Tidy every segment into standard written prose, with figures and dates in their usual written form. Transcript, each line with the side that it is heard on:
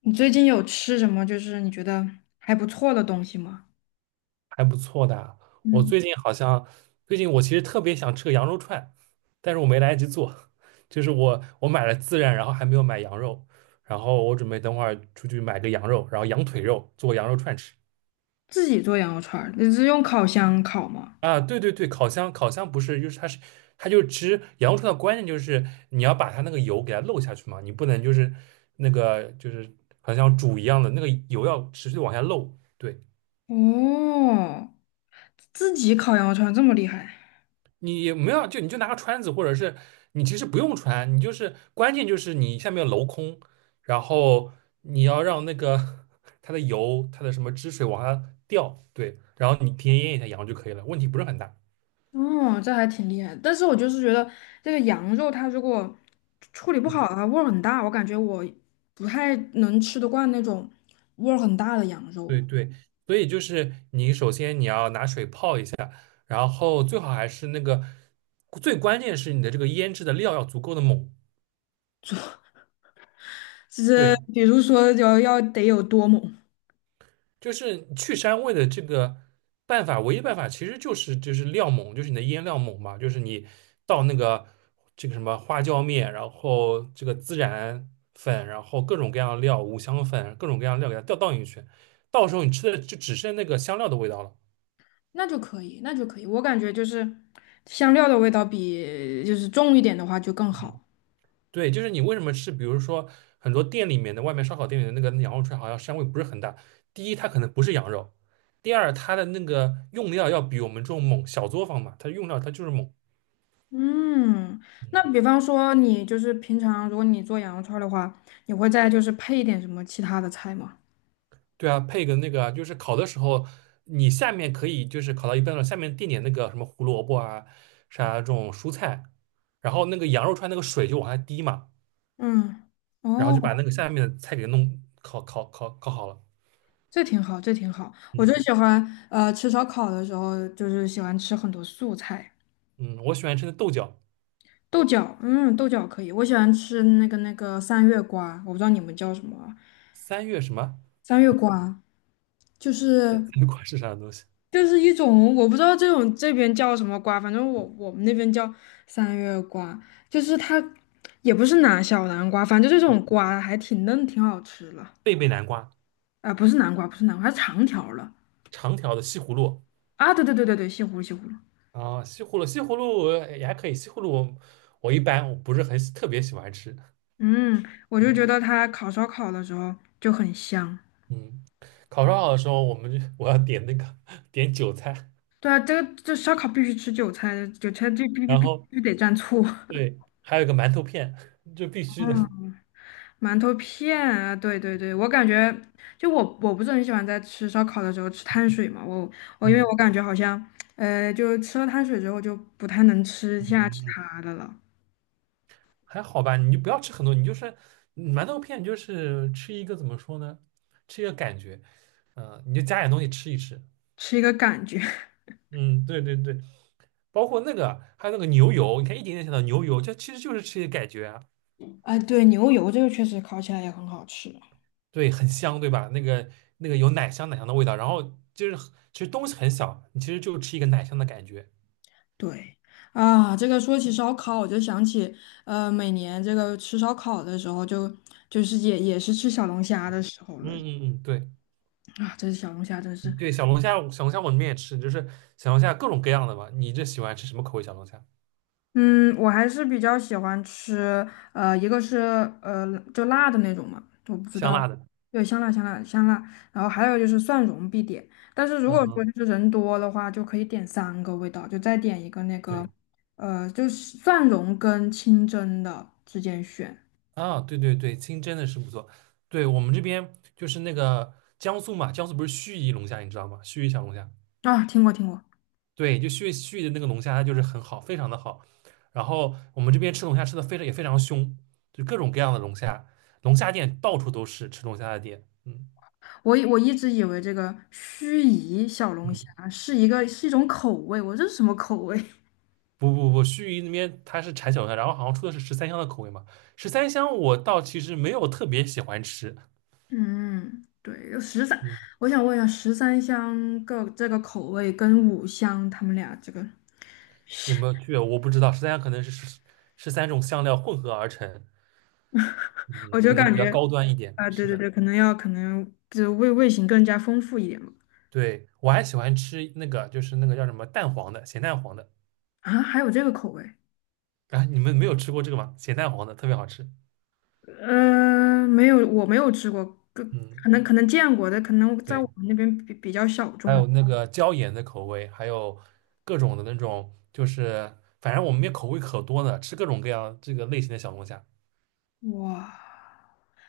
left: 你最近有吃什么就是你觉得还不错的东西吗？
right: 还不错的啊。我
left: 嗯，
right: 最近好像，最近我其实特别想吃个羊肉串，但是我没来得及做。就是我买了孜然，然后还没有买羊肉，然后我准备等会儿出去买个羊肉，然后羊腿肉做羊肉串吃。
left: 自己做羊肉串儿，你是用烤箱烤吗？
right: 啊，对对对，烤箱不是，就是它是它就吃羊肉串的关键就是你要把它那个油给它漏下去嘛，你不能就是那个就是好像煮一样的那个油要持续地往下漏。对。
left: 哦，自己烤羊肉串儿这么厉害？
right: 你也没有，就你就拿个穿子，或者是你其实不用穿，你就是关键就是你下面要镂空，然后你要让那个 它的油、它的什么汁水往下掉，对，然后你提前腌一下羊就可以了，问题不是很大。
left: 哦，这还挺厉害的但是我就是觉得这个羊肉它如果处理不
right: 嗯，
left: 好的话，味儿很大，我感觉我不太能吃得惯那种味儿很大的羊肉。
right: 对对，所以就是你首先你要拿水泡一下，然后最好还是那个最关键是你的这个腌制的料要足够的猛，
left: 就是
right: 对，
left: 比如说要得有多猛？
right: 就是去膻味的这个办法，唯一办法其实就是料猛，就是你的腌料猛嘛，就是你倒那个这个什么花椒面，然后这个孜然粉，然后各种各样的料，五香粉，各种各样的料给它倒进去，到时候你吃的就只剩那个香料的味道了。
left: 那就可以，那就可以。我感觉就是香料的味道比就是重一点的话就更
right: 嗯，
left: 好。
right: 对，就是你为什么吃，比如说很多店里面的外面烧烤店里的那个羊肉串，好像膻味不是很大。第一，它可能不是羊肉；第二，它的那个用料要比我们这种猛，小作坊嘛，它用料它就是猛。
left: 嗯，那
right: 嗯
left: 比方说你就是平常如果你做羊肉串儿的话，你会再就是配一点什么其他的菜吗？
right: 对啊，配个那个啊，就是烤的时候，你下面可以就是烤到一半了，下面垫点那个什么胡萝卜啊，啥这种蔬菜，然后那个羊肉串那个水就往下滴嘛，
left: 嗯，
right: 然后就把
left: 哦，
right: 那个下面的菜给弄烤好了。
left: 这挺好，这挺好。我就
right: 嗯
left: 喜欢吃烧烤的时候，就是喜欢吃很多素菜，
right: 嗯，我喜欢吃的豆角，
left: 豆角，嗯，豆角可以。我喜欢吃那个三月瓜，我不知道你们叫什么啊
right: 三月什么？
left: 三月瓜就是。
right: 南瓜是啥东西？
left: 就是一种我不知道这种这边叫什么瓜，反正我们那边叫三月瓜，就是它也不是小南瓜，反正就这种瓜还挺嫩，挺好吃了。
right: 贝贝南瓜，
left: 啊、不是南瓜，不是南瓜，它长条了
right: 长条的西葫芦
left: 啊！对对对对对，西葫芦西葫芦。
right: 啊，西葫芦西葫芦也还可以，西葫芦我一般我不是特别喜欢吃。
left: 嗯，我就觉
right: 嗯
left: 得它烤烧烤的时候就很香。
right: 嗯，烤烧烤的时候，我们就我要点那个 点韭菜，
left: 对啊，这烧烤必须吃韭菜，韭菜就必必
right: 然
left: 必必
right: 后
left: 须得蘸醋。
right: 对，还有一个馒头片，就必须 的。
left: 馒头片啊，对对对，我感觉就我不是很喜欢在吃烧烤的时候吃碳水嘛，我因为我
right: 嗯
left: 感觉好像，就吃了碳水之后就不太能吃
right: 嗯
left: 下其
right: 嗯，
left: 他的了，
right: 还好吧，你就不要吃很多，你就是馒头片，你就是吃一个怎么说呢？吃一个感觉，你就加点东西吃一吃。
left: 吃一个感觉。
right: 嗯，对对对，包括那个还有那个牛油，你看一点点想到牛油，就其实就是吃一个感觉啊，
left: 哎，对，牛油这个确实烤起来也很好吃。
right: 对，很香，对吧？那个有奶香奶香的味道，然后就是其实东西很小，你其实就吃一个奶香的感觉。
left: 对啊，这个说起烧烤，我就想起，每年这个吃烧烤的时候就，就是也是吃小龙虾的
right: 嗯
left: 时候
right: 嗯
left: 了
right: 嗯，嗯对
left: 啊，这是小龙虾真是。
right: 对，小龙虾我们也吃，就是小龙虾各种各样的吧。你这喜欢吃什么口味小龙虾？
left: 嗯，我还是比较喜欢吃，一个是呃就辣的那种嘛，我不知
right: 香
left: 道，
right: 辣的。
left: 对，香辣香辣香辣，然后还有就是蒜蓉必点，但是如
right: 嗯
left: 果说
right: 嗯，
left: 就是人多的话，就可以点三个味道，就再点一个那个，
right: 对
left: 就是蒜蓉跟清蒸的之间选
right: 啊，对对对，清蒸的是不错。对我们这边就是那个江苏嘛，江苏不是盱眙龙虾，你知道吗？盱眙小龙虾，
left: 啊，听过听过，
right: 对，就盱眙的那个龙虾，它就是很好，非常的好。然后我们这边吃龙虾吃的非常凶，就各种各样的龙虾，龙虾店到处都是吃龙虾的店。嗯
left: 我一直以为这个盱眙小龙虾
right: 嗯。
left: 是一个是一种口味，我这是什么口味？
right: 不不不，盱眙那边它是产小龙虾，然后好像出的是十三香的口味嘛。十三香我倒其实没有特别喜欢吃，
left: 嗯，对，有十三，
right: 嗯，
left: 我想问一下，十三香个这个口味跟五香他们俩这个，
right: 有没有区别我不知道。十三香可能是十三种香料混合而成，
left: 我
right: 嗯，
left: 就
right: 可能
left: 感
right: 比较
left: 觉
right: 高端一点。
left: 啊、对
right: 是
left: 对
right: 的，
left: 对，可能就味型更加丰富一点嘛。
right: 对，我还喜欢吃那个，就是那个叫什么蛋黄的，咸蛋黄的。
left: 啊，还有这个口味？
right: 啊，你们没有吃过这个吗？咸蛋黄的特别好吃。
left: 没有，我没有吃过，可可
right: 嗯，
left: 能可能见过的，可能在
right: 对，
left: 我们那边比较小
right: 还
left: 众。
right: 有那个椒盐的口味，还有各种的那种，就是反正我们那边口味可多呢，吃各种各样这个类型的小龙虾。
left: 哇，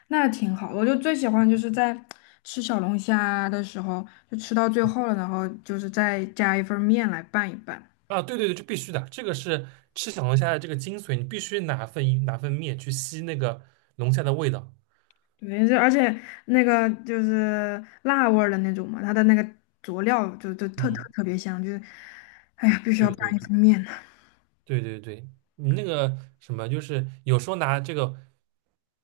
left: 那挺好。我就最喜欢就是在吃小龙虾的时候，就吃到最后了，然后就是再加一份面来拌一拌。
right: 啊，对对对，这必须的，这个是吃小龙虾的这个精髓，你必须拿份面去吸那个龙虾的味道。
left: 对，这而且那个就是辣味儿的那种嘛，它的那个佐料就特特
right: 嗯，
left: 特别香，就是，哎呀，必须要
right: 对
left: 拌
right: 对
left: 一份
right: 对
left: 面呢。
right: 对对对，你那个什么，就是有时候拿这个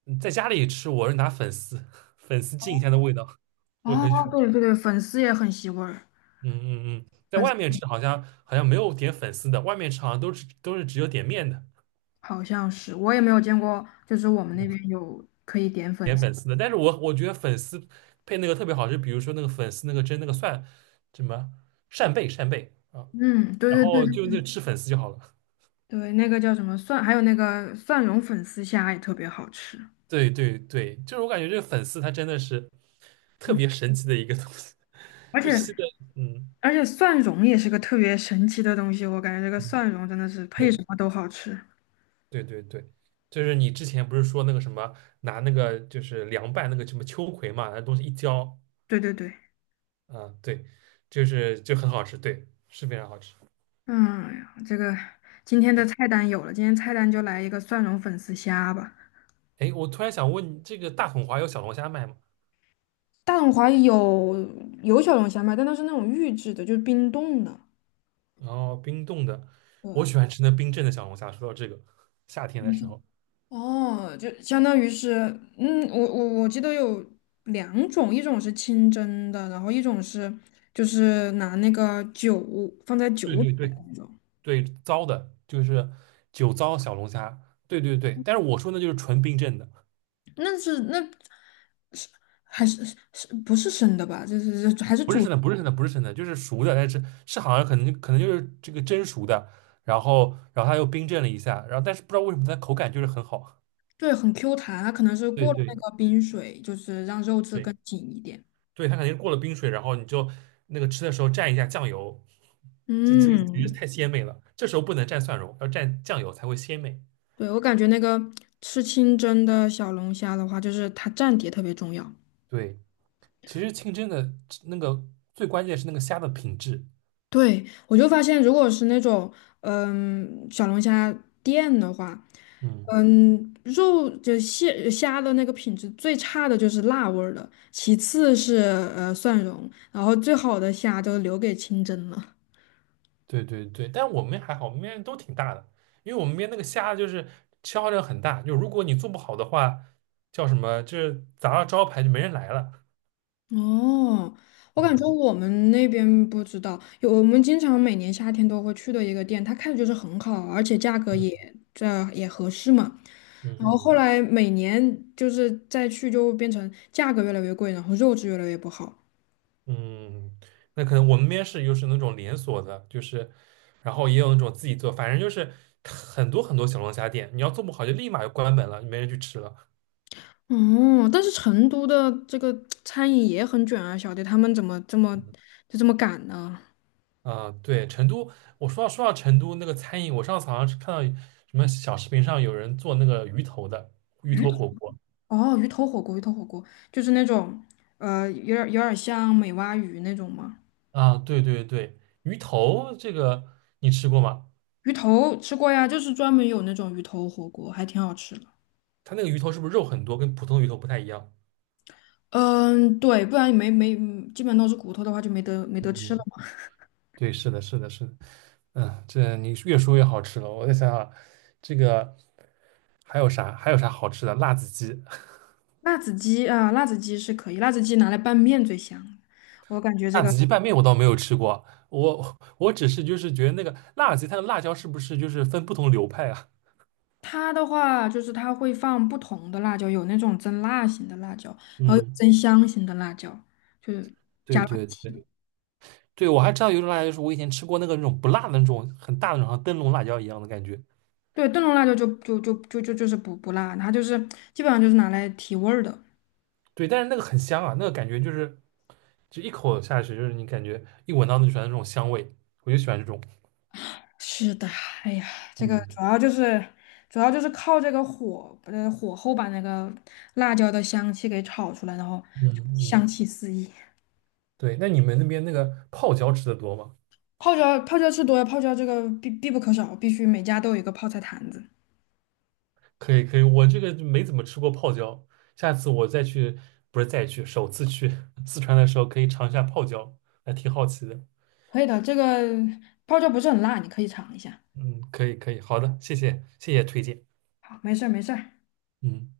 right: 在家里吃，我是拿粉丝 粉丝浸一下的味道，
left: 哦，
right: 我很喜欢吃。
left: 对对对，粉丝也很吸味儿，
right: 嗯嗯嗯，在
left: 粉丝
right: 外面吃好像没有点粉丝的，外面吃好像都是只有点面的，
left: 好像是，我也没有见过，就是我们那边有可以点粉
right: 点
left: 丝。
right: 粉丝的。但是我觉得粉丝配那个特别好吃，比如说那个粉丝那个蒸那个蒜什么扇贝扇贝啊。
left: 嗯，
right: 然
left: 对对
right: 后
left: 对
right: 就
left: 对，
right: 那吃粉丝就好了。
left: 对那个叫什么蒜，还有那个蒜蓉粉丝虾也特别好吃。
right: 对对对，就是我感觉这个粉丝它真的是特
left: 嗯，
right: 别神奇的一个东西，
left: 而
right: 就
left: 且
right: 吸的，嗯
left: 而且蒜蓉也是个特别神奇的东西，我感觉这个
right: 嗯，
left: 蒜蓉真的是配
right: 对
left: 什么都好吃。
right: 对对对，就是你之前不是说那个什么拿那个就是凉拌那个什么秋葵嘛，那东西一浇，
left: 对对对。
right: 啊，对，就是就很好吃，对，是非常好吃。
left: 嗯，这个今天的菜单有了，今天菜单就来一个蒜蓉粉丝虾吧。
right: 哎，我突然想问你这个大统华有小龙虾卖吗？
left: 大董华有小龙虾卖，但它是那种预制的，就是冰冻的。
right: 然后冰冻的，
left: 对，
right: 我喜欢吃那冰镇的小龙虾。说到这个，夏天的
left: 嗯
right: 时
left: 就
right: 候，
left: 哦，就相当于是，嗯，我记得有两种，一种是清蒸的，然后一种是就是拿那个酒放在酒
right: 对
left: 里
right: 对
left: 面的
right: 对，
left: 那种，
right: 对，糟的，就是酒糟小龙虾。对对对，但是我说那就是纯冰镇的，
left: 那还是不是生的吧？就是还是
right: 不是
left: 煮。
right: 生的，不是生的，不是生的，就是熟的，但是好像可能就是这个蒸熟的，然后它又冰镇了一下，然后但是不知道为什么它口感就是很好。
left: 对，很 Q 弹，它可能是
right: 对
left: 过了那
right: 对
left: 个冰水，就是让肉质
right: 对
left: 更紧一点。
right: 对，它肯定是过了冰水，然后你就那个吃的时候蘸一下酱油，这简直
left: 嗯，
right: 太鲜美了。这时候不能蘸蒜蓉，要蘸酱油才会鲜美。
left: 对，我感觉那个吃清蒸的小龙虾的话，就是它蘸碟特别重要。
right: 对，其实清蒸的那个最关键是那个虾的品质。
left: 对，我就发现，如果是那种小龙虾店的话，
right: 嗯。
left: 肉就蟹虾的那个品质最差的就是辣味儿的，其次是蒜蓉，然后最好的虾都留给清蒸了。
right: 对对对，但我们还好，我们面都挺大的，因为我们面那个虾就是消耗量很大，就如果你做不好的话，叫什么，就是砸了招牌就没人来了。
left: 哦，我感觉
right: 嗯
left: 我们那边不知道，有我们经常每年夏天都会去的一个店，它开的就是很好，而且价格
right: 嗯
left: 这也合适嘛。
right: 嗯
left: 然后后
right: 嗯
left: 来每年就是再去就变成价格越来越贵，然后肉质越来越不好。
right: 嗯，那可能我们面试又是那种连锁的，就是，然后也有那种自己做，反正就是很多很多小龙虾店，你要做不好就立马就关门了，没人去吃了。
left: 哦，但是成都的这个餐饮也很卷啊，小弟他们怎么这么赶呢？
right: 啊、对，成都，我说到成都那个餐饮，我上次好像是看到什么小视频上有人做那个鱼头火锅。
left: 哦，鱼头火锅，鱼头火锅就是那种有点像美蛙鱼那种吗？
right: 啊，对对对，鱼头这个你吃过吗？
left: 鱼头吃过呀，就是专门有那种鱼头火锅，还挺好吃的。
right: 它那个鱼头是不是肉很多，跟普通鱼头不太一样？
left: 嗯，对，不然也没，基本都是骨头的话就没得吃了嘛
right: 对，是的，是的，是的。嗯，这你越说越好吃了。我再想想，这个还有啥？还有啥好吃的？辣子鸡，
left: 辣子鸡啊，辣子鸡是可以，辣子鸡拿来拌面最香。我感觉 这
right: 辣
left: 个
right: 子鸡拌面我倒没有吃过。我只是就是觉得那个辣子鸡，它的辣椒是不是就是分不同流派啊？
left: 它的话，就是它会放不同的辣椒，有那种增辣型的辣椒，然后有
right: 嗯，
left: 增香型的辣椒，就是
right: 对
left: 加辣
right: 对对
left: 提。
right: 对，我还知道有一种辣椒，就是我以前吃过那个那种不辣的那种很大的那种，像灯笼辣椒一样的感觉。
left: 对，炖笼辣椒就是不辣，它就是基本上就是拿来提味儿的。
right: 对，但是那个很香啊，那个感觉就是就一口下去，就是你感觉一闻到就喜欢那船的这种香味，我就喜欢这种。
left: 是的，哎呀，这个
right: 嗯，
left: 主要就是靠这个火，火候把那个辣椒的香气给炒出来，然后
right: 嗯
left: 就香
right: 嗯，
left: 气四溢。
right: 对，那你们那边那个泡椒吃的多吗？
left: 泡椒吃多了，泡椒这个必不可少，必须每家都有一个泡菜坛子。
right: 可以可以，我这个就没怎么吃过泡椒，下次我再去，不是再去，首次去 四川的时候可以尝一下泡椒，还挺好奇的。
left: 可以的，这个泡椒不是很辣，你可以尝一下。
right: 嗯，可以可以，好的，谢谢谢谢推荐。
left: 好，没事儿没事儿。
right: 嗯。